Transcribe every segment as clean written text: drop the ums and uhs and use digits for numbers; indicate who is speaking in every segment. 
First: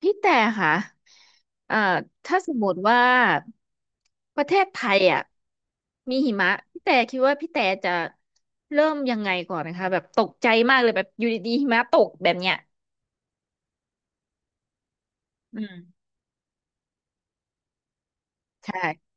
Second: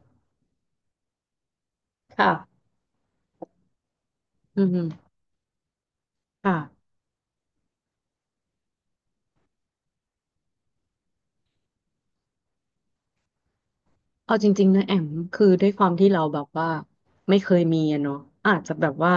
Speaker 1: พี่แต่ค่ะเอ่อ
Speaker 2: ค่ะ
Speaker 1: ถ้าสมมติว่าประเท
Speaker 2: อื
Speaker 1: ศไทย
Speaker 2: ม
Speaker 1: อ่ะมีหิมะ
Speaker 2: ค่ะ
Speaker 1: พี่แต่คิดว่าพี่แต่จะเริ่มยังไงก่อนนะคะแบบตกใจมากเลยแบบอยู่ดีๆหิมะตกแบบเนี้ย
Speaker 2: เอาจริงๆนะแอมคือ
Speaker 1: อื
Speaker 2: ด้วย
Speaker 1: ม
Speaker 2: ความที่เราแบบว่าไม่เคยมีอะเนาะอาจจะแบบว่า
Speaker 1: ใช่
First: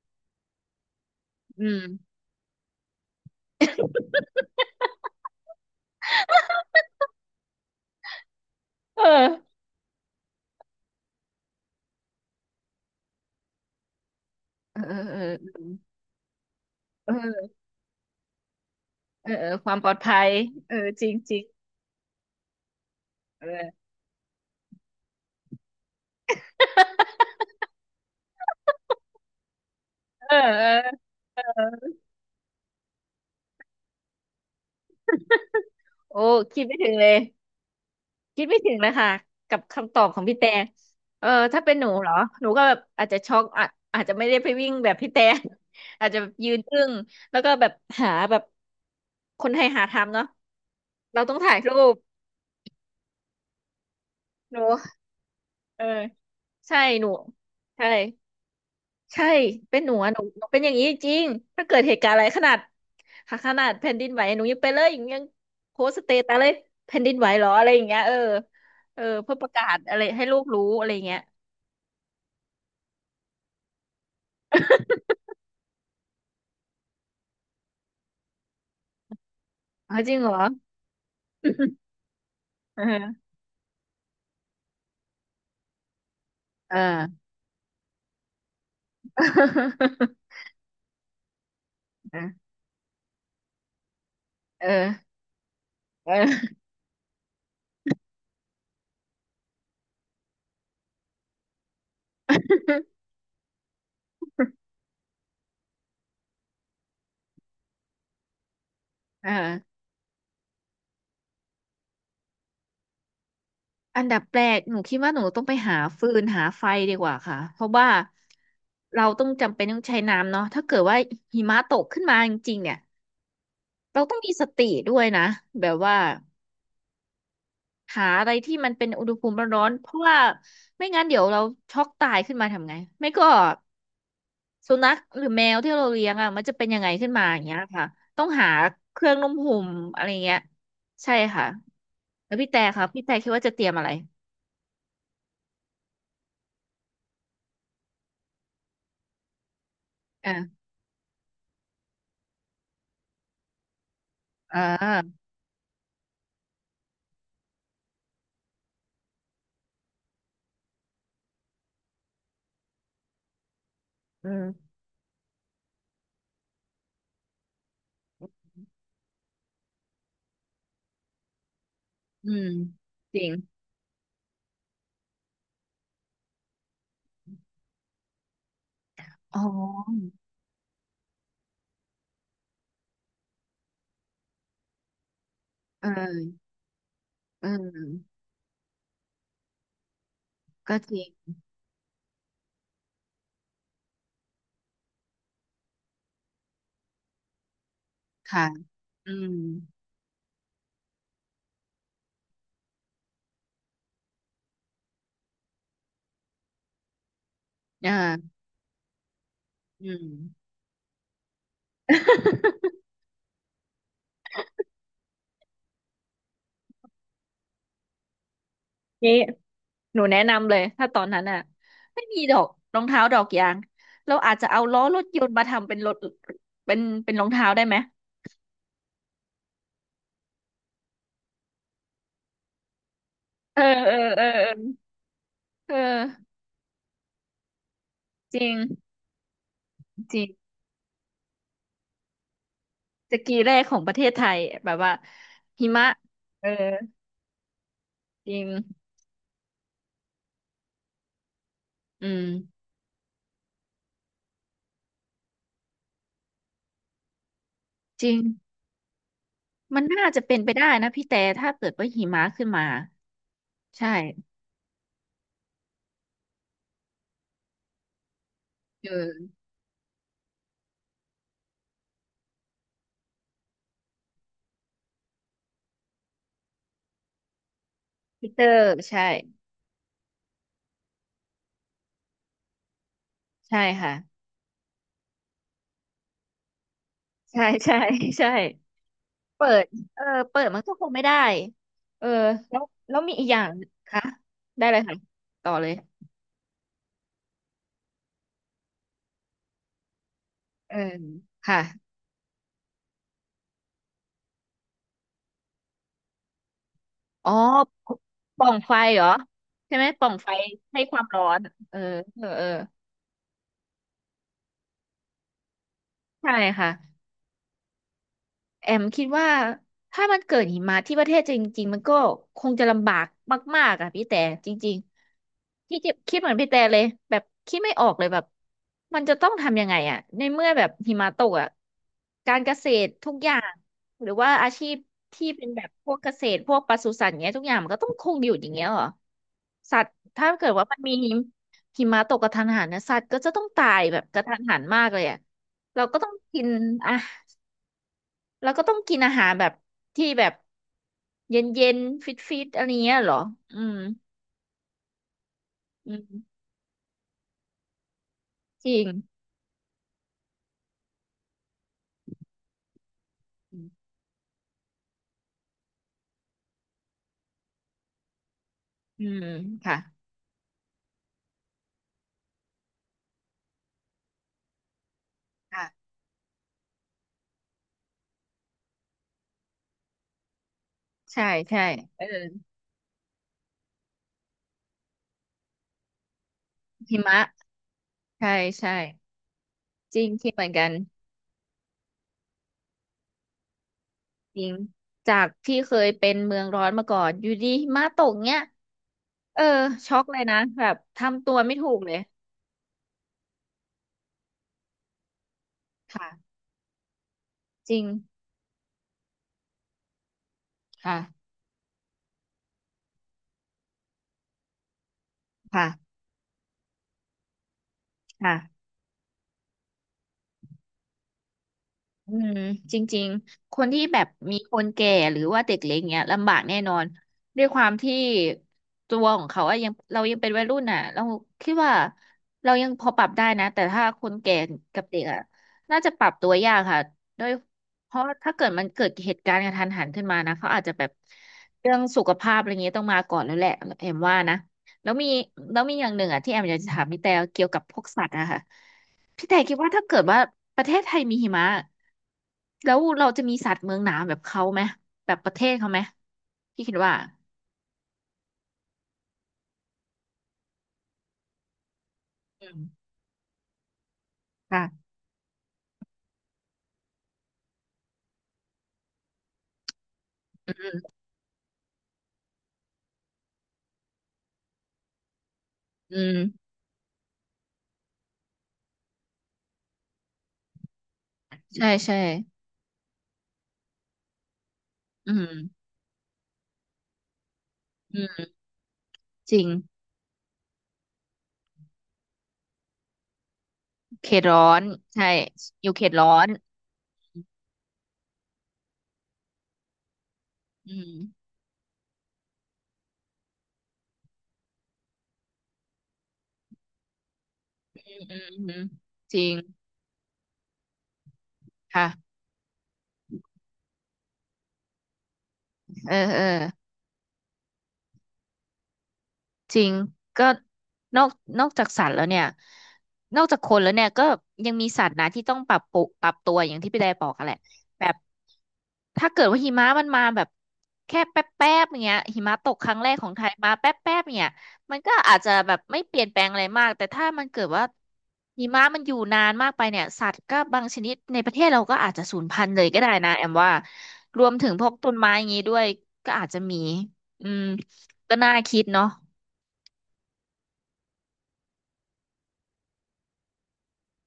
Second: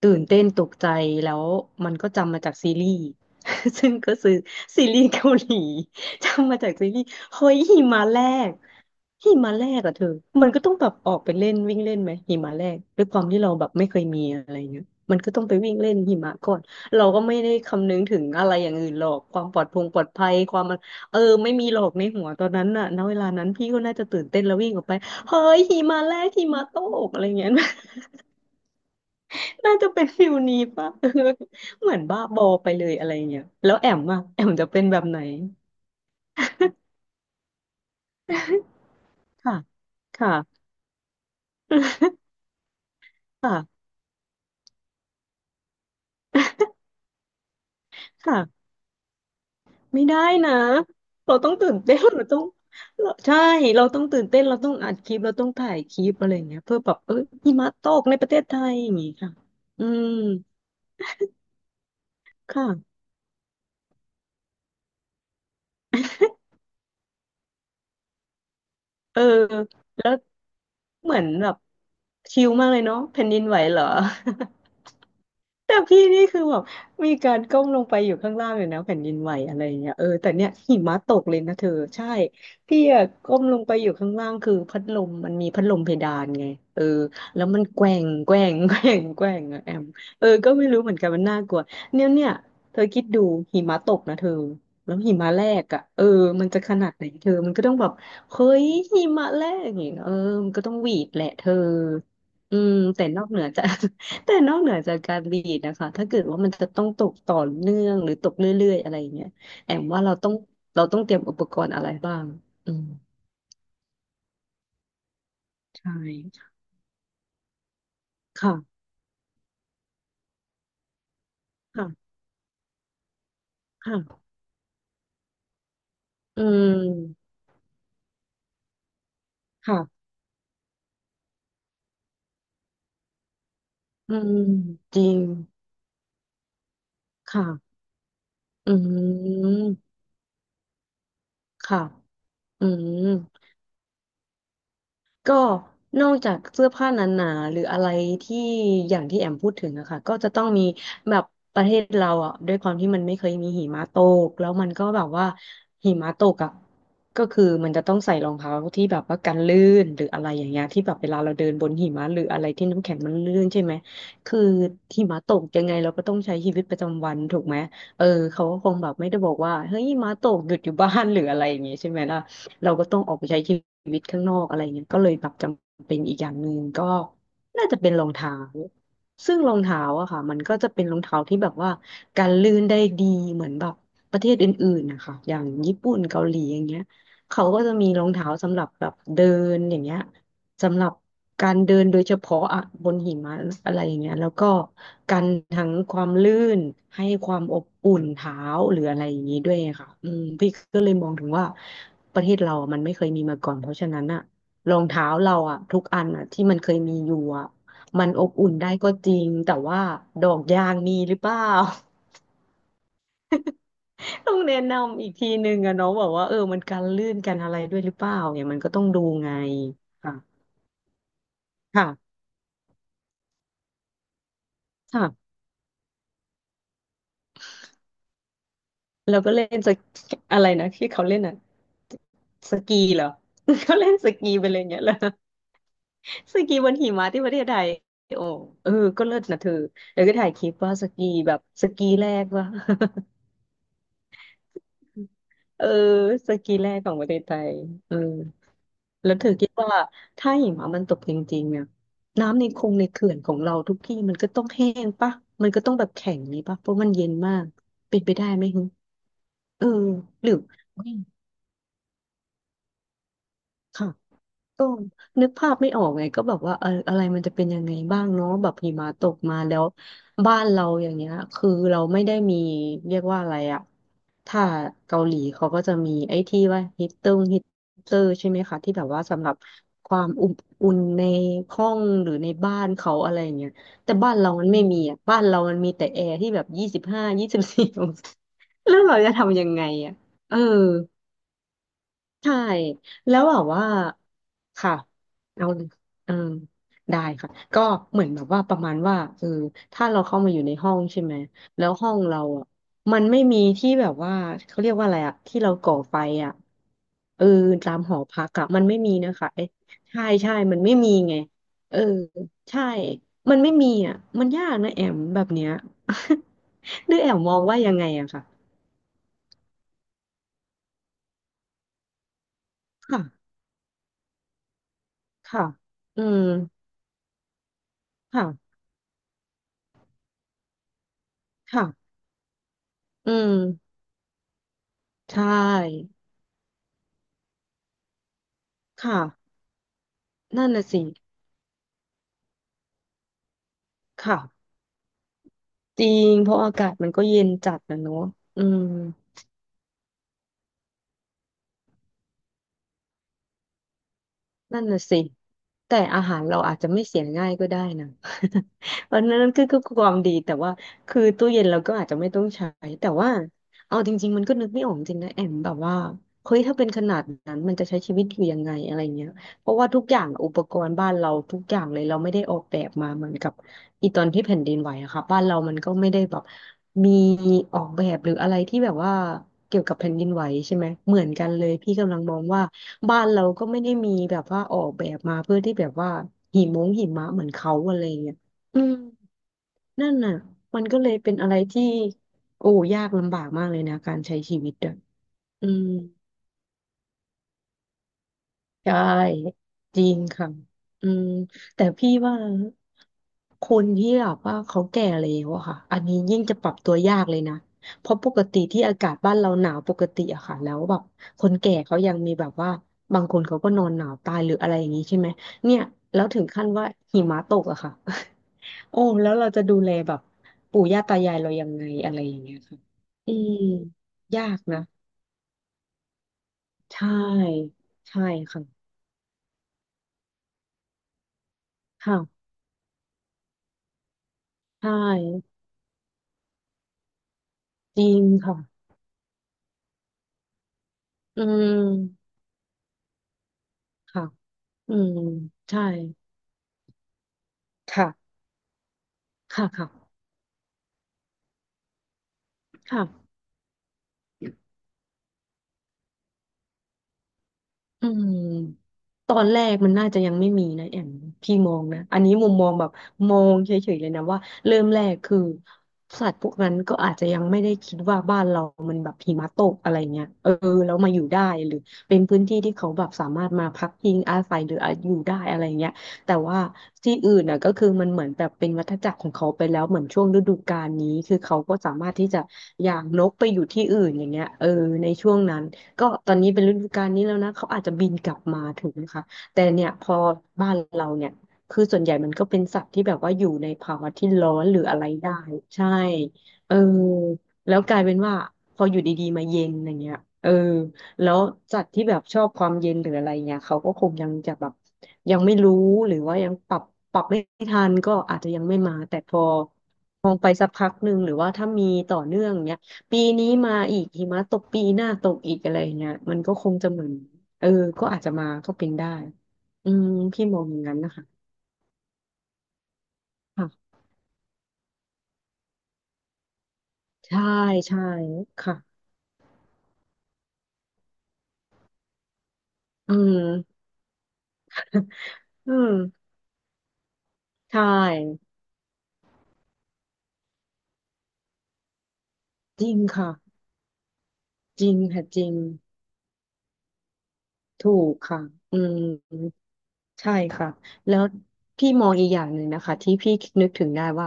Speaker 2: ตื่นเต้นตกใจแล้ว
Speaker 1: อื
Speaker 2: มันก็
Speaker 1: ม
Speaker 2: จำมาจากซีรีส์ ซึ่งก็คือซีรีส์เกาหลี จำมาจากซีรีส์เฮ้ยหิมะแรก
Speaker 1: เอ
Speaker 2: หิ
Speaker 1: อ
Speaker 2: มะแรกอะเธอมันก็ต้องแบบออกไปเล่นวิ่งเล่นไหมหิมะแรกด้วยความที่เราแบบไม่เคยมีอะไร
Speaker 1: เออ
Speaker 2: เงี้ย
Speaker 1: เออ
Speaker 2: มั
Speaker 1: เอ
Speaker 2: นก็ต้องไปวิ่ง
Speaker 1: อ
Speaker 2: เล่นหิมะก่อนเรา
Speaker 1: เ
Speaker 2: ก็ไม่ได้
Speaker 1: ออ
Speaker 2: คำนึงถึงอะไรอย่างอื่นหรอก
Speaker 1: เอ
Speaker 2: ค
Speaker 1: อ
Speaker 2: วา
Speaker 1: เอ
Speaker 2: ม
Speaker 1: อความปลอ
Speaker 2: ป
Speaker 1: ด
Speaker 2: ลอด
Speaker 1: ภั
Speaker 2: ภั
Speaker 1: ย
Speaker 2: ยความ
Speaker 1: เออจริง
Speaker 2: เออ
Speaker 1: จริง
Speaker 2: ไม่มีหรอกในหัวตอนนั้นน่ะณเวลา
Speaker 1: เอ
Speaker 2: นั้นพี่
Speaker 1: อ
Speaker 2: ก็น่าจะตื่นเต้นแล้ววิ่งออกไปเฮ้ยหิมะแรกหิมะตกอะไรเงี้ย น่าจะเป็นฟิ
Speaker 1: เอ
Speaker 2: ล
Speaker 1: อ
Speaker 2: นี้
Speaker 1: เออ
Speaker 2: ป่ะ เออ
Speaker 1: เออ
Speaker 2: เหมือนบ้าบอไปเลยอะไรเงี้ยแล้วแอมอะแอมจะเป็นแบบไหน
Speaker 1: โอ้คิดไม่ถึงเลย คิดไม่ถึงเลยค่ะ
Speaker 2: ค่ะ
Speaker 1: กับคำตอบของ
Speaker 2: ค่ะ
Speaker 1: พี่แต่เออถ้าเป็นหนูเหรอหนูก็แบบอาจจะช็อกอ่ะ
Speaker 2: ค่ะ
Speaker 1: อาจจะไม่ได้ไปวิ่งแบบพี่แต่ อาจจะแบบยืนอึ้งแล้วก็แบบหาแบบ
Speaker 2: ค่ะ
Speaker 1: คนให้หา
Speaker 2: ไม่
Speaker 1: ทำ
Speaker 2: ได้
Speaker 1: เนาะ
Speaker 2: นะ
Speaker 1: เราต้
Speaker 2: เรา
Speaker 1: อง
Speaker 2: ต้อ
Speaker 1: ถ่า
Speaker 2: ง
Speaker 1: ย
Speaker 2: ตื่
Speaker 1: รู
Speaker 2: นเต้
Speaker 1: ป
Speaker 2: น เราต้องเราใช่เราต้องตื่นเต้น
Speaker 1: ห
Speaker 2: เรา
Speaker 1: นู
Speaker 2: ต้องอัดคลิปเราต้องถ่าย
Speaker 1: เออ
Speaker 2: คลิปอะไรอย่างเงี้ย
Speaker 1: ใช่
Speaker 2: เพื่อแบบ
Speaker 1: หนู
Speaker 2: เออหิมะต
Speaker 1: ใช่
Speaker 2: กในประเทศไทยอย่างงี้
Speaker 1: ใช่
Speaker 2: ค่ะ
Speaker 1: เป็น
Speaker 2: อื
Speaker 1: หนูอะ
Speaker 2: ม
Speaker 1: หนูเป็นอย่างนี้จริงถ้าเกิดเหตุการณ์อะไรขนาด
Speaker 2: ค่ะ
Speaker 1: ค่ะขนาดแผ่นดินไหวหนูยังไปเลยยังโพสต์สเตตัสเลยแผ่นดินไหวเหรออะไรอย่างเงี้ยเออเออ
Speaker 2: เออ
Speaker 1: เพื่อประกาศอะไร
Speaker 2: แล้ว
Speaker 1: ให้โลกรู้อะไรอย่าง
Speaker 2: เหมื
Speaker 1: เงี้ย
Speaker 2: อนแบบชิลมากเลยเนาะแผ่นดินไหวเหรอ แต่พี่นี่คือแบบมีการก้มลงไปอยู่ข้างล่างอยู่นะแผ่นดินไหวอะไรอย่างเงี้
Speaker 1: อ๋
Speaker 2: ย
Speaker 1: อ
Speaker 2: เออ
Speaker 1: จริงเหร
Speaker 2: แต่
Speaker 1: อ
Speaker 2: เนี่ยหิมะตกเลยนะเธอ ใช่พี่
Speaker 1: เออ
Speaker 2: อะก้มลงไปอยู่ข้างล่างคือพัดลมมันมีพัดลมเพดานไง
Speaker 1: เอ
Speaker 2: เออ
Speaker 1: อ
Speaker 2: แล้วมันแกว่งแกว่งแกว่งแกว่งอะแอมเออ ก็ไม่รู้เหมือนกันมันน่ากลัวเนี่ยเนี่ย
Speaker 1: เออ
Speaker 2: เธอคิดดูหิมะตกนะเธอ
Speaker 1: เออ
Speaker 2: แล้วหิมะแรกอะเออ
Speaker 1: เ
Speaker 2: มัน
Speaker 1: ออ
Speaker 2: จะขนาดไหนเธอมันก็ต้องแบบเฮ้ยหิมะแรกอย่างเงี้ยเออมันก็ต้องหวีดแหละเธออืมแต่ นอกเหนือจาก แต่นอกเหนือจากการบีดนะคะถ้าเกิดว่ามันจะต้องตกต่อเนื่องหรือตกเรื่อยๆอะไรอย่างเงี้
Speaker 1: เอ
Speaker 2: ยแอ
Speaker 1: อ
Speaker 2: มว่าเราต้องเตรียมอุปกรณ์อะไรบ้างอืม
Speaker 1: อันดับแรกหนูคิดว่าหนูต้องไปหา
Speaker 2: ใช่
Speaker 1: ฟืนหาไฟดีกว่าค่ะเพราะว่า
Speaker 2: ค่ะ
Speaker 1: เราต้องจำเป็นต้องใช้น้ำเนาะถ้าเกิดว่าหิมะตกขึ้น
Speaker 2: ค่ะ
Speaker 1: มาจริงๆเนี่ยเราต้อง
Speaker 2: ค่ะ
Speaker 1: มีสติด้วยนะแบบว่า
Speaker 2: อืม
Speaker 1: หาอะไรที่มันเป็นอุณหภูมิร้อนๆเพราะ
Speaker 2: ค่ะ
Speaker 1: ว่าไม่งั้นเดี๋ยวเราช็อกตายขึ้นมาทำไงไม่ก็
Speaker 2: อืม
Speaker 1: สุนัข
Speaker 2: จริง
Speaker 1: หรือแมวที่เราเลี้ยงอ่ะมันจะเป็นยังไงขึ้นมาอย่างเงี้ย
Speaker 2: ค่ะ
Speaker 1: ค่ะต้องหา
Speaker 2: อื
Speaker 1: เครื่องนุ่มห่ม
Speaker 2: ม
Speaker 1: อะไรเงี้ยใช่ค่ะ
Speaker 2: ค่ะ
Speaker 1: แล้วพี่แต่
Speaker 2: อื
Speaker 1: ครับพี่
Speaker 2: ม
Speaker 1: แต่คิดว่าจะเตรียมอะไร
Speaker 2: ก็นอกจากเสื้อผ้าหนาๆหรืออะไรที่อย่างที่แอมพูดถึงอะค่ะก็จะต้องมี
Speaker 1: อ่า
Speaker 2: แบบประเทศเราอะด้วยความที่มันไม่เคยมีหิมะตกแล้ว
Speaker 1: อ่
Speaker 2: มันก็แบบ
Speaker 1: า
Speaker 2: ว่าหิมะตกอะก็คือมันจะต้องใส่รองเท้าที่แบบว่ากันลื่นหรืออะไรอย่างเงี้ยที่แบบเวลาเราเดินบนหิมะหรืออะไรที่น้ำแข็งมันลื่นใช่ไหม
Speaker 1: อื
Speaker 2: คือ
Speaker 1: ม
Speaker 2: หิมะตกยังไงเราก็ต้องใช้ชีวิตประจำวันถูกไหมเออเขาก็คงแบบไม่ได้บอกว่าเฮ้ยหิมะตกหยุดอยู่บ้านหรืออะไรอย่างเงี้ยใช่ไหมล่ะ
Speaker 1: อืม
Speaker 2: เราก็ต้องออ
Speaker 1: จ
Speaker 2: ก
Speaker 1: ริ
Speaker 2: ไป
Speaker 1: ง
Speaker 2: ใช้ชีวิตข้างนอกอะไรเงี้ยก็เลยแบบจำเป็นอีกอย่างหนึ่งก็น่าจะเป็นรองเท้าซึ่
Speaker 1: อ๋
Speaker 2: ง
Speaker 1: อ
Speaker 2: รองเท้าอะค่ะมันก็จะเป็นรองเท้าที่แบบว่าการลื่นได้ดีเหมือนแบบประเทศอื่นๆนะคะอย่างญี่
Speaker 1: เอ
Speaker 2: ปุ่นเกาหลี
Speaker 1: อ
Speaker 2: อย่างเงี้ยเขา
Speaker 1: เอ
Speaker 2: ก็จะมีรอง
Speaker 1: อ
Speaker 2: เท้าสำหรับแบบเดินอย่างเงี้ย
Speaker 1: ก็
Speaker 2: สำหรั
Speaker 1: จ
Speaker 2: บ
Speaker 1: ริง
Speaker 2: การเดินโดยเฉพาะอะบนหิมะอะไรอย่างเงี้ยแล้วก็กันทั้งความลื่นให้ความอบอุ่นเท้า
Speaker 1: ค่ะ
Speaker 2: หรืออะไร
Speaker 1: อื
Speaker 2: อย่างงี้
Speaker 1: ม
Speaker 2: ด้วยค่ะอืมพี่ก็เลยมองถึงว่าประเทศเราอะมันไม่เคยมีมาก่อนเพราะฉะนั้นอะรองเท้าเราอะทุกอันอะที่มันเคยมีอยู่อะ
Speaker 1: อ
Speaker 2: มันอบ
Speaker 1: ่า
Speaker 2: อุ่นได้ก็จริงแต่ว่า
Speaker 1: อืม
Speaker 2: ดอกยางมีหรือเปล่า ต้องแนะนำอีกทีนึงอะเนาะบอกว่าเออมันกันลื่นกันอะไรด้วยหรือเปล่าเนี่ยมันก็ต้องดู
Speaker 1: นี่
Speaker 2: ไง
Speaker 1: หนู
Speaker 2: ค่ะ
Speaker 1: แนะนำเลยถ้าตอนนั้นอ่ะไม่
Speaker 2: ค
Speaker 1: มีดอกรองเท้าดอกยางเราอาจจะเอาล้อรถย
Speaker 2: ่ะ
Speaker 1: นต์มาทำเป็นรถเป็นรองเท้าได้ไหม
Speaker 2: แล้วก็เล่นสกอะไรนะที่เขาเล่นอ่ะสกีเหรอ
Speaker 1: เออ
Speaker 2: เขา
Speaker 1: เอ
Speaker 2: เล่น
Speaker 1: อ
Speaker 2: ส
Speaker 1: เออ
Speaker 2: กี
Speaker 1: เอ
Speaker 2: ไปเลยอย่างเงี้ย
Speaker 1: อ
Speaker 2: เหรอ
Speaker 1: เออ
Speaker 2: สกีบนหิมะที่ประเทศไทยโอ้
Speaker 1: จริง
Speaker 2: เออก็เลิศนะเธอแล้วก็
Speaker 1: จริ
Speaker 2: ถ่า
Speaker 1: ง
Speaker 2: ยคลิปว่าสกีแบบสกีแรกว่า
Speaker 1: สกีแรกของประเทศไทยแบบว่า
Speaker 2: เอ
Speaker 1: หิ
Speaker 2: อ
Speaker 1: มะ
Speaker 2: ส
Speaker 1: เออ
Speaker 2: กีแรกของประเทศไทยเออ
Speaker 1: จริง
Speaker 2: แล้วเธอคิดว่าถ้าหิมะมันตกจริงๆเนี่ย
Speaker 1: อืม
Speaker 2: น้ำในคงในเขื่อนของเราทุกที่มันก็ต้องแห้งปะมันก็ต้องแบบแข็งนี้ปะเพราะมันเย็นมากเป็น
Speaker 1: จ
Speaker 2: ไป
Speaker 1: ริง
Speaker 2: ได้ไหมฮึเออ
Speaker 1: มันน่าจะ
Speaker 2: หรือ
Speaker 1: เป็นไปได้
Speaker 2: อุ๊
Speaker 1: นะ
Speaker 2: ย
Speaker 1: พี่แต่ถ้าเกิดว่าหิมะขึ้นมา
Speaker 2: ค่ะ
Speaker 1: ใช่
Speaker 2: ก็นึกภาพไม่ออกไงก็แบบว่าอะไรมันจะเป็นยังไงบ้างเนาะแบบหิมะ
Speaker 1: เอ
Speaker 2: ตก
Speaker 1: อ
Speaker 2: มาแล้วบ้านเราอย่างเงี้ยคือเราไม่ได้มีเรียกว่าอะไรอะถ้าเกาหลีเขาก็จะมีไอ้ที่ว่าฮีตเตอร์
Speaker 1: พี
Speaker 2: ใช่ไห
Speaker 1: เต
Speaker 2: ม
Speaker 1: อ
Speaker 2: คะ
Speaker 1: ร์
Speaker 2: ที่แบบ
Speaker 1: ใช่
Speaker 2: ว่าสำหรับความอุ่นในห้องหรือในบ้านเขาอะไรอย่างเงี้ย
Speaker 1: ใช่
Speaker 2: แต่
Speaker 1: ค่ะ
Speaker 2: บ้านเรามันไม่มีอะบ้านเรามันมีแต่แอร์ที่แบบยี่สิบห้ายี่สิ
Speaker 1: ใช่
Speaker 2: บสี่
Speaker 1: ใช่
Speaker 2: องศา
Speaker 1: ใช่
Speaker 2: แล้วเราจะทำยั
Speaker 1: เปิ
Speaker 2: งไง
Speaker 1: ด
Speaker 2: อะ
Speaker 1: เออ
Speaker 2: เออ
Speaker 1: เปิดมันก็คงไม่ได้เออ
Speaker 2: ใช่
Speaker 1: แล้วแล้วมี
Speaker 2: แล้
Speaker 1: อี
Speaker 2: ว
Speaker 1: กอ
Speaker 2: แบ
Speaker 1: ย่า
Speaker 2: บ
Speaker 1: ง
Speaker 2: ว่า
Speaker 1: ค่ะได้
Speaker 2: ค่ะ
Speaker 1: เลยค่ะ
Speaker 2: เอา
Speaker 1: ต่อ
Speaker 2: เล
Speaker 1: เล
Speaker 2: ย
Speaker 1: ย
Speaker 2: เออได้ค่ะก็เหมือนแบบว่าประมาณว่าเออถ้าเราเข้ามาอยู่ในห้
Speaker 1: เอ
Speaker 2: อ
Speaker 1: อ
Speaker 2: งใช่ไหม
Speaker 1: ค่ะ
Speaker 2: แล้วห้องเราอ่ะมันไม่มีที่แบบว่าเขาเรียกว่าอะไรอ่ะที่เราก่อไฟอ่ะเออ
Speaker 1: อ๋อ
Speaker 2: ตามหอพัก
Speaker 1: ปล่
Speaker 2: อ่ะ
Speaker 1: อง
Speaker 2: มัน
Speaker 1: ไฟ
Speaker 2: ไม่มี
Speaker 1: เหรอ
Speaker 2: นะคะเอ๊ะ
Speaker 1: ใช่ไหม
Speaker 2: ใช่
Speaker 1: ปล่องไฟ
Speaker 2: ใช่มันไม่
Speaker 1: ให้
Speaker 2: มี
Speaker 1: ความ
Speaker 2: ไง
Speaker 1: ร้อนเอ
Speaker 2: เอ
Speaker 1: อ
Speaker 2: อ
Speaker 1: เออเออ
Speaker 2: ใช่มันไม่มีอ่ะมันยากนะแอมแบบเนี้ย
Speaker 1: ใช่ค่ะ
Speaker 2: หรือแอมมองว่ายังไงอะค่ะ
Speaker 1: แอมคิดว่าถ้ามันเกิดหิมะที่ประเทศจริงๆมันก็คงจะลำบาก
Speaker 2: ค่ะ
Speaker 1: มากๆอ่ะพี่แต่จริง
Speaker 2: ค่ะ
Speaker 1: ๆคิด
Speaker 2: อื
Speaker 1: คิด
Speaker 2: ม
Speaker 1: เหมือนพี่แต่เลยแบบคิดไม่ออกเลยแบบ
Speaker 2: ค่ะ
Speaker 1: มันจะต้องทำยังไงอ่ะในเมื่อแบบหิมะตกอ่ะ
Speaker 2: ค่ะ
Speaker 1: การเกษตร
Speaker 2: อื
Speaker 1: ทุกอ
Speaker 2: ม
Speaker 1: ย่างหรือว่าอาชีพ
Speaker 2: ใช
Speaker 1: ที่เป็นแบบพ
Speaker 2: ่
Speaker 1: วกเกษตรพวกปศุสัตว์เงี้ยทุกอย่างมันก็ต้องคงอยู่อย่างเงี้ยเหรอ
Speaker 2: ค่ะ
Speaker 1: สัตว์ถ้าเกิ
Speaker 2: นั่น
Speaker 1: ดว่า
Speaker 2: น่ะ
Speaker 1: มัน
Speaker 2: สิ
Speaker 1: มีหิมะตกกระทันหันนะสัตว์ก็จะต้องตายแบบกระทัน
Speaker 2: ค่ะ
Speaker 1: หันมากเลยอ่ะ
Speaker 2: จ
Speaker 1: เรา
Speaker 2: ริ
Speaker 1: ก็ต้อ
Speaker 2: ง
Speaker 1: ง
Speaker 2: เพราะ
Speaker 1: กิน
Speaker 2: อากาศมัน
Speaker 1: อ่ะ
Speaker 2: ก็เย็นจัดนะเนอะอื
Speaker 1: แล้ว
Speaker 2: ม
Speaker 1: ก็ต้องกินอาหารแบบที่แบบเย็นเย็นฟิตฟิตๆอะไรเงี้ยเหรอ อืม
Speaker 2: นั่นน่ะสิแต่
Speaker 1: อื
Speaker 2: อาหาร
Speaker 1: ม
Speaker 2: เราอาจจะไม่เสียง่ายก็ได้นะ
Speaker 1: จริง
Speaker 2: เพราะนั้นคือความดีแต่ว่าคือตู้เย็นเราก็อาจจะไม่ต้องใช้แต่ว่า
Speaker 1: อืม
Speaker 2: เอาจริงๆมันก็นึกไม่ออกจริงนะแอมแบบว่าเฮ้ยถ้าเป็นขนาดนั้นมันจะใช้ชีวิตอยู่ยังไงอะไร
Speaker 1: อื
Speaker 2: เงี้ย
Speaker 1: ม
Speaker 2: เพราะว่า
Speaker 1: ค่ะ
Speaker 2: ทุกอย่างอุปกรณ์บ้านเราทุกอย่างเลยเราไม่ได้ออกแบบมาเหมือนกับอีตอนที่แผ่นดินไหวอะค่ะบ้านเรามันก็
Speaker 1: ค่ะ
Speaker 2: ไม่ได้แบบมีออกแบบหรืออะไรที่แบบว่าเกี่ยวกับแผ่นดินไหวใช่ไหมเหมือน
Speaker 1: ใช่
Speaker 2: กันเลย
Speaker 1: ใช่
Speaker 2: พี่กำลั
Speaker 1: เอ
Speaker 2: ง
Speaker 1: อ
Speaker 2: มองว่า บ้านเราก็ไม่ได้มีแบบว่าออกแบบมาเพื่อที่แบบว่าหิ
Speaker 1: หิ
Speaker 2: มะ
Speaker 1: มะ
Speaker 2: เหมือนเขาอะไรอย่างเงี้ย
Speaker 1: ใช่
Speaker 2: อื
Speaker 1: ใช่
Speaker 2: มนั่น
Speaker 1: จริง
Speaker 2: น่ะ
Speaker 1: คิดเหมือน
Speaker 2: มั
Speaker 1: กั
Speaker 2: น
Speaker 1: น
Speaker 2: ก็เลยเป็นอะไรที่โอ้ยากลำบากมากเลยนะการใช้ชี
Speaker 1: จริ
Speaker 2: วิ
Speaker 1: ง
Speaker 2: ตอ่ะ
Speaker 1: จาก
Speaker 2: อื
Speaker 1: ที่
Speaker 2: ม
Speaker 1: เคยเป็นเมืองร้อนมาก่อน อยู่ดีหิมะตกเนี้ย
Speaker 2: ใช่
Speaker 1: เออ
Speaker 2: จริ
Speaker 1: ช็
Speaker 2: ง
Speaker 1: อกเลย
Speaker 2: ค่ะ
Speaker 1: นะ แบบ
Speaker 2: อืม
Speaker 1: ทำตัวไม่
Speaker 2: แต่
Speaker 1: ถูกเล
Speaker 2: พี่
Speaker 1: ย
Speaker 2: ว่าคนที่แบบว่าเขาแก่แล้วอะค่ะอันนี้ยิ่งจะ
Speaker 1: ค่ะ
Speaker 2: ปรับตัวยากเลยนะ
Speaker 1: จริง
Speaker 2: เพราะปกติที่อากาศบ้านเราหนาวปกติอะค่ะแล้วแบบค
Speaker 1: ค่ะ
Speaker 2: นแก่เขายังมีแบบว่าบางคนเขาก็นอนหนาวตายหรืออะไรอย่างนี้ใช่ไหมเนี่ย
Speaker 1: ค่ะ
Speaker 2: แล้วถึงขั้นว่าหิมะตกอะค่ะ
Speaker 1: ค่ะ
Speaker 2: โอ้แล้วเราจะดูแลแบบปู่ย่าตายายเรายังไงอะไร
Speaker 1: อื
Speaker 2: อย่าง
Speaker 1: ม
Speaker 2: เงี้ยค่ะ
Speaker 1: จริง
Speaker 2: อืม
Speaker 1: ๆคนที่แบบ
Speaker 2: ยา
Speaker 1: มี
Speaker 2: ก
Speaker 1: ค
Speaker 2: นะ
Speaker 1: นแก่หรือว่าเด็กเล็กเนี้ยลำบากแน่นอน
Speaker 2: ใช่
Speaker 1: ด้วยความที่
Speaker 2: ใช่ค่ะ
Speaker 1: ตัวของเขาอะยังเรายังเป็นวัยรุ่นอ่ะเราคิดว่า
Speaker 2: ค่ะ
Speaker 1: เรายังพอปรับได้นะแต่ถ้าคนแก่
Speaker 2: ใช่
Speaker 1: กับเด็กอ่ะน่าจะปรับตัวยากค่ะด้วย
Speaker 2: จริ
Speaker 1: เพ
Speaker 2: ง
Speaker 1: ราะถ้า
Speaker 2: ค่ะ
Speaker 1: เกิดมันเกิดเหตุการณ์กระทันหันขึ้นมานะเขาอาจจะแบบ
Speaker 2: อื
Speaker 1: เรื่องสุ
Speaker 2: ม
Speaker 1: ขภาพอะไรเงี้ยต้องมาก่อนแล้วแหละแอม
Speaker 2: ค่ะ
Speaker 1: ว่านะ
Speaker 2: อื
Speaker 1: แล้
Speaker 2: ม
Speaker 1: วมีแล้
Speaker 2: ใช่
Speaker 1: วมีอย่างหนึ่งอ่ะที่แอมอยากจะถามพี่แต่เกี่ยวกับพวกสัตว์
Speaker 2: ค่ะ
Speaker 1: อะค่ะ พี่แต่
Speaker 2: ค่ะ
Speaker 1: คิด
Speaker 2: ค่ะ
Speaker 1: ว่าถ้าเกิดว่าประเทศไทยมีหิมะแล้ว
Speaker 2: ค่ะ
Speaker 1: เราจะมีสัตว์เมืองหนามแบบเขาไหมแบบประเทศเขาไหมพี่คิดว่า
Speaker 2: อืมตอนแรกมันน่าจะยังไม่มีนะแอมพี่มองนะอันนี้มุมมอง
Speaker 1: อื
Speaker 2: แบบ
Speaker 1: ม
Speaker 2: มองเฉยๆเลยนะว่าเริ่
Speaker 1: ค่ะ
Speaker 2: มแรกคือสัตว์พวกนั้นก็อาจจะยังไม่ได้คิดว่าบ้านเรามันแบบหิมะตกอะไรเงี้ยเออแล้วมาอยู่ได้หรือเป็นพื้นที่ที่เขาแบบสามารถมาพักพิงอาศัยหรืออาจอยู่ได้อะไรเงี้ย
Speaker 1: อื
Speaker 2: แต่ว่า
Speaker 1: ม
Speaker 2: ที่อื่นน่ะก็คือมันเหมือนแบบเป็นวัฏจักรของเขาไปแล้วเหมือนช่วงฤดูกาลนี้คือเขาก็
Speaker 1: ใช่
Speaker 2: สามารถ
Speaker 1: ใช่
Speaker 2: ที่จะย้ายนกไปอยู่ที่อื่นอย่างเงี้ยเออใน
Speaker 1: อื
Speaker 2: ช่วงนั้น
Speaker 1: ม
Speaker 2: ก็ตอนนี้เป็นฤดูกาลนี้แล้วนะเขาอาจจะบิน
Speaker 1: อื
Speaker 2: กลับ
Speaker 1: ม
Speaker 2: มาถึงนะคะ
Speaker 1: จริ
Speaker 2: แต่
Speaker 1: ง
Speaker 2: เนี่ยพอบ้านเราเนี่ยคือส่วนใหญ่มันก็เป็นสัตว์ที่แบบว่าอยู่ในภาวะ
Speaker 1: เข
Speaker 2: ที่
Speaker 1: ต
Speaker 2: ร้อ
Speaker 1: ร้
Speaker 2: น
Speaker 1: อ
Speaker 2: หรื
Speaker 1: น
Speaker 2: ออะไร
Speaker 1: ใช่
Speaker 2: ได้
Speaker 1: อ
Speaker 2: ใช่
Speaker 1: ยู่เขตร้อน
Speaker 2: เออแล้วกลายเป็นว่าพออยู่ดีๆมาเย็นอย่างเงี้ยเออ
Speaker 1: อืม
Speaker 2: แล้วสัตว์ที่แบบชอบความเย็นหรืออะไรเงี้ยเขาก็คงยังจะแบบยังไม่รู้หรือว่ายังปรับไม่ทัน
Speaker 1: อื
Speaker 2: ก็
Speaker 1: มอื
Speaker 2: อาจจะยังไม่
Speaker 1: ม
Speaker 2: มาแต่พ
Speaker 1: จ
Speaker 2: อ
Speaker 1: ริง
Speaker 2: ไปสักพักหนึ่งหรือว่าถ้ามีต่อ
Speaker 1: ค่ะ
Speaker 2: เนื่องเนี้ยปีนี้มาอีกหิมะตกปีหน้าตกอีกอะไรเงี้
Speaker 1: เอ
Speaker 2: ย
Speaker 1: อ
Speaker 2: มั
Speaker 1: เอ
Speaker 2: น
Speaker 1: อ
Speaker 2: ก็คงจะเหมือนเออก็อาจจะมาก็เป็นได้
Speaker 1: จริ
Speaker 2: อื
Speaker 1: ง
Speaker 2: มพี่
Speaker 1: ก็
Speaker 2: มองอย่างนั้นนะ
Speaker 1: นอ
Speaker 2: คะ
Speaker 1: กนอกจากสัตว์แล้วเนี่ยนอกจากคนแล้ว
Speaker 2: ค่ะ
Speaker 1: เนี่ยก็ยังมีสัตว์นะที่ต้องปรับตัวอย่างที่พี่ไดบอก
Speaker 2: ใช่
Speaker 1: กันแหละ
Speaker 2: ใช่
Speaker 1: แบบ
Speaker 2: ค่ะ
Speaker 1: ถ้าเกิดว่าหิมะมันมาแบบแค่แป๊บแป๊บอย่างเงี้ยหิมะตกครั้งแร
Speaker 2: อื
Speaker 1: กของไทยมา
Speaker 2: ม
Speaker 1: แป๊บแป๊บเนี่ยมันก็อาจจะแบ
Speaker 2: อื
Speaker 1: บ
Speaker 2: ม
Speaker 1: ไม่เปลี่ยนแปลงอะไรมากแต่ถ้ามันเกิด
Speaker 2: ใช่
Speaker 1: ว่าหิมะมันอยู่นานมากไปเนี่ยสัตว์ก็บางชนิดในประเทศเราก็อาจจะสูญพันธุ์เล
Speaker 2: จ
Speaker 1: ย
Speaker 2: ริง
Speaker 1: ก็ได้
Speaker 2: ค่ะ
Speaker 1: นะแอมว่ารวมถึงพ
Speaker 2: จ
Speaker 1: ว
Speaker 2: ริ
Speaker 1: ก
Speaker 2: ง
Speaker 1: ต้น
Speaker 2: ค่ะ
Speaker 1: ไม้
Speaker 2: จ
Speaker 1: อย่า
Speaker 2: ริ
Speaker 1: ง
Speaker 2: ง
Speaker 1: งี้ด้วยก็อาจจะมีอืม
Speaker 2: ถูก
Speaker 1: ก็
Speaker 2: ค่ะ
Speaker 1: น่า
Speaker 2: อื
Speaker 1: คิดเนาะ
Speaker 2: ม ใช่ค่ะแล้วพี่มองอีกอย่างหนึ่งนะคะที่พี่นึกถึงได้ว่า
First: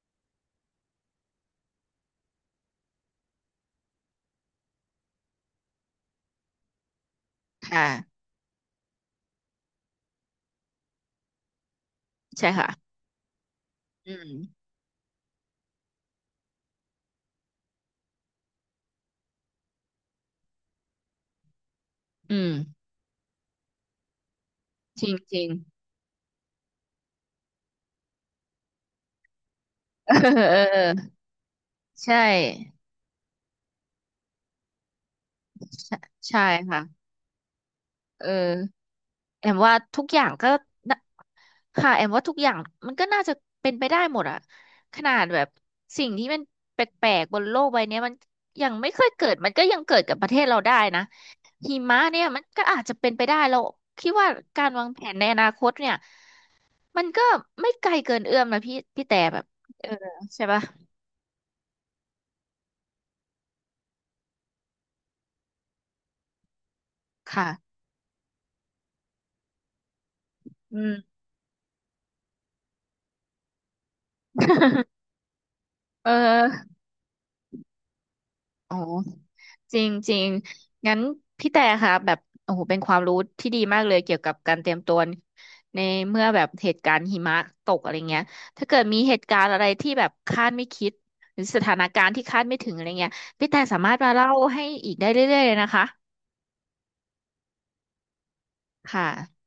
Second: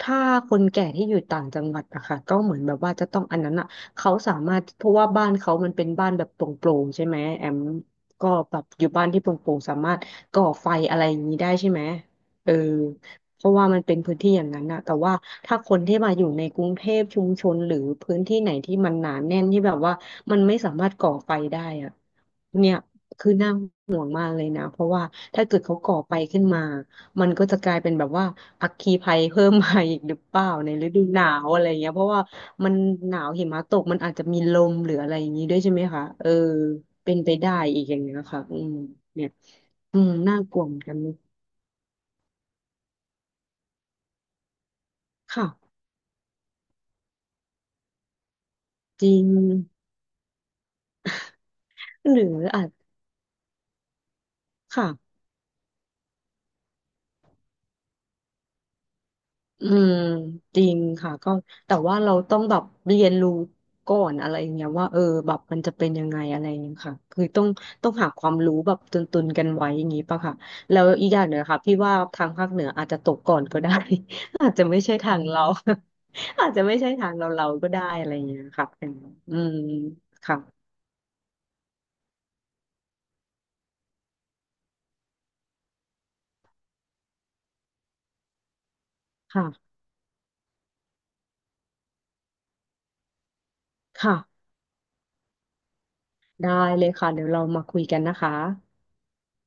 Speaker 2: ถ้าคนแก่ที่อยู่ต่างจังหวัดอะค่ะก็เหมือนแบบว่าจะต้องอันนั้นอะเขาสามารถเพราะว่าบ้านเขามันเป็นบ้านแบบโปร่งๆใช่ไหมแอม
Speaker 1: ค่ะ
Speaker 2: ก็แบบอยู่บ้านที่โปร่งๆสามารถก่อไฟอะไรอย่างนี้ได้ใช่ไหม
Speaker 1: ใช่
Speaker 2: เออ
Speaker 1: ค่ะ
Speaker 2: เพราะว่ามันเป็น
Speaker 1: อื
Speaker 2: พื้น
Speaker 1: ม
Speaker 2: ที่อย่างนั้นนะแต่ว่าถ้าคนที่มาอยู่ในกรุงเทพชุมชนหรือพื้นที่ไหนที่มันหนาแน่นที่แบบว่ามันไม่สามารถก่อไฟได้อะ
Speaker 1: อืม
Speaker 2: เนี่ยคือนั่ง บ้านเลยนะเพราะ
Speaker 1: จ
Speaker 2: ว่า
Speaker 1: ริงจริ
Speaker 2: ถ้า
Speaker 1: ง
Speaker 2: เกิดเขาก่อไปขึ้นมามันก็จะกลายเป็นแบบว่าอัคคีภัยเพิ่มมาอีก
Speaker 1: เอ
Speaker 2: หรื
Speaker 1: อ
Speaker 2: อเปล่า
Speaker 1: เอ
Speaker 2: ในฤดู
Speaker 1: อ
Speaker 2: หนาวอะไรเงี้ยเพราะ
Speaker 1: ใช่
Speaker 2: ว่ามันหนาวหิมะตกมันอาจจะมีลมหรืออะไรอย่างนี้ด้วยใช่ไหม
Speaker 1: ใช่
Speaker 2: คะเออ
Speaker 1: ใช่ค่ะ
Speaker 2: เป็นไปได้อีกอย่างเงี้ย
Speaker 1: เอ
Speaker 2: ค่ะ
Speaker 1: อ
Speaker 2: อืมเนี่ย
Speaker 1: แอมว่า
Speaker 2: อื
Speaker 1: ทุก
Speaker 2: ม
Speaker 1: อย่าง
Speaker 2: น่า
Speaker 1: ก็
Speaker 2: กลัวเหมือนกั
Speaker 1: น่ะ
Speaker 2: น
Speaker 1: ค่ะแอมว่าทุกอย่างมันก็น่าจะเป็นไปได้หมดอะขนาดแบ
Speaker 2: ค่ะ
Speaker 1: บสิ่งที่มันแปลกๆบนโลกใบเนี้ยมันยังไม่เค
Speaker 2: จ
Speaker 1: ย
Speaker 2: ริ
Speaker 1: เกิ
Speaker 2: ง
Speaker 1: ดมันก็ยังเกิดกับประเทศเราได้นะหิมะ
Speaker 2: หรื
Speaker 1: เนี่ย
Speaker 2: อ
Speaker 1: มันก็
Speaker 2: อาจ
Speaker 1: อาจจะเป็นไปได้เราคิดว่าการวางแผ
Speaker 2: ค่ะ
Speaker 1: นในอนาคตเนี่ยมันก็ไม่ไกลเกินเอื้อมนะพี่แต่แบบ
Speaker 2: อื
Speaker 1: เออ
Speaker 2: ม
Speaker 1: ใช่
Speaker 2: จ
Speaker 1: ปะ
Speaker 2: ริงค่ะก็แต่ว่าเราต้องแบบเรียนรู้ก่อนอะไรอย่างเงี้ยว่าเออแบบมันจะเป็นยังไงอะไรอย่างเงี้ยค่ะคือต้อง
Speaker 1: ค่ะ
Speaker 2: ต้องหาความรู้แบบตุนกันไว้อย่างงี้ป่ะค่ะ
Speaker 1: อื
Speaker 2: แล้วอีก
Speaker 1: ม
Speaker 2: อย่างหนึ่งค่ะพี่ว่าทางภาคเหนืออาจจะตกก่อนก็ได้ อาจจะไม่ใช่ทางเรา
Speaker 1: เอ
Speaker 2: อาจจะ
Speaker 1: อ
Speaker 2: ไม่ใช่ทางเราก็ได้อะไรอย่างเงี้ยค่ะ
Speaker 1: อ๋อ
Speaker 2: อืม
Speaker 1: จริงจริง
Speaker 2: ค่ะ
Speaker 1: งั้นพี่แต่ค่ะแบบโอ้โหเป็นความรู้ที่ดีมากเลยเกี่ยวกับการเตรียมตัวในเมื่อแบบเหตุการณ์หิมะตกอะไรเงี้ยถ้าเกิดมีเหตุการณ์อะไร
Speaker 2: ค่ะ
Speaker 1: ที่แบบคาดไม่คิดหรือสถานการณ์ที่คาดไม่ถึงอะไรเงี้ยพี่แต่สามารถมา
Speaker 2: ค่ะ
Speaker 1: เล่าให้อีกได้เรื่อยๆเลยนะคะ
Speaker 2: ได้เลยค่ะเดี๋ยวเรามาคุยกันนะคะ
Speaker 1: ค่ะ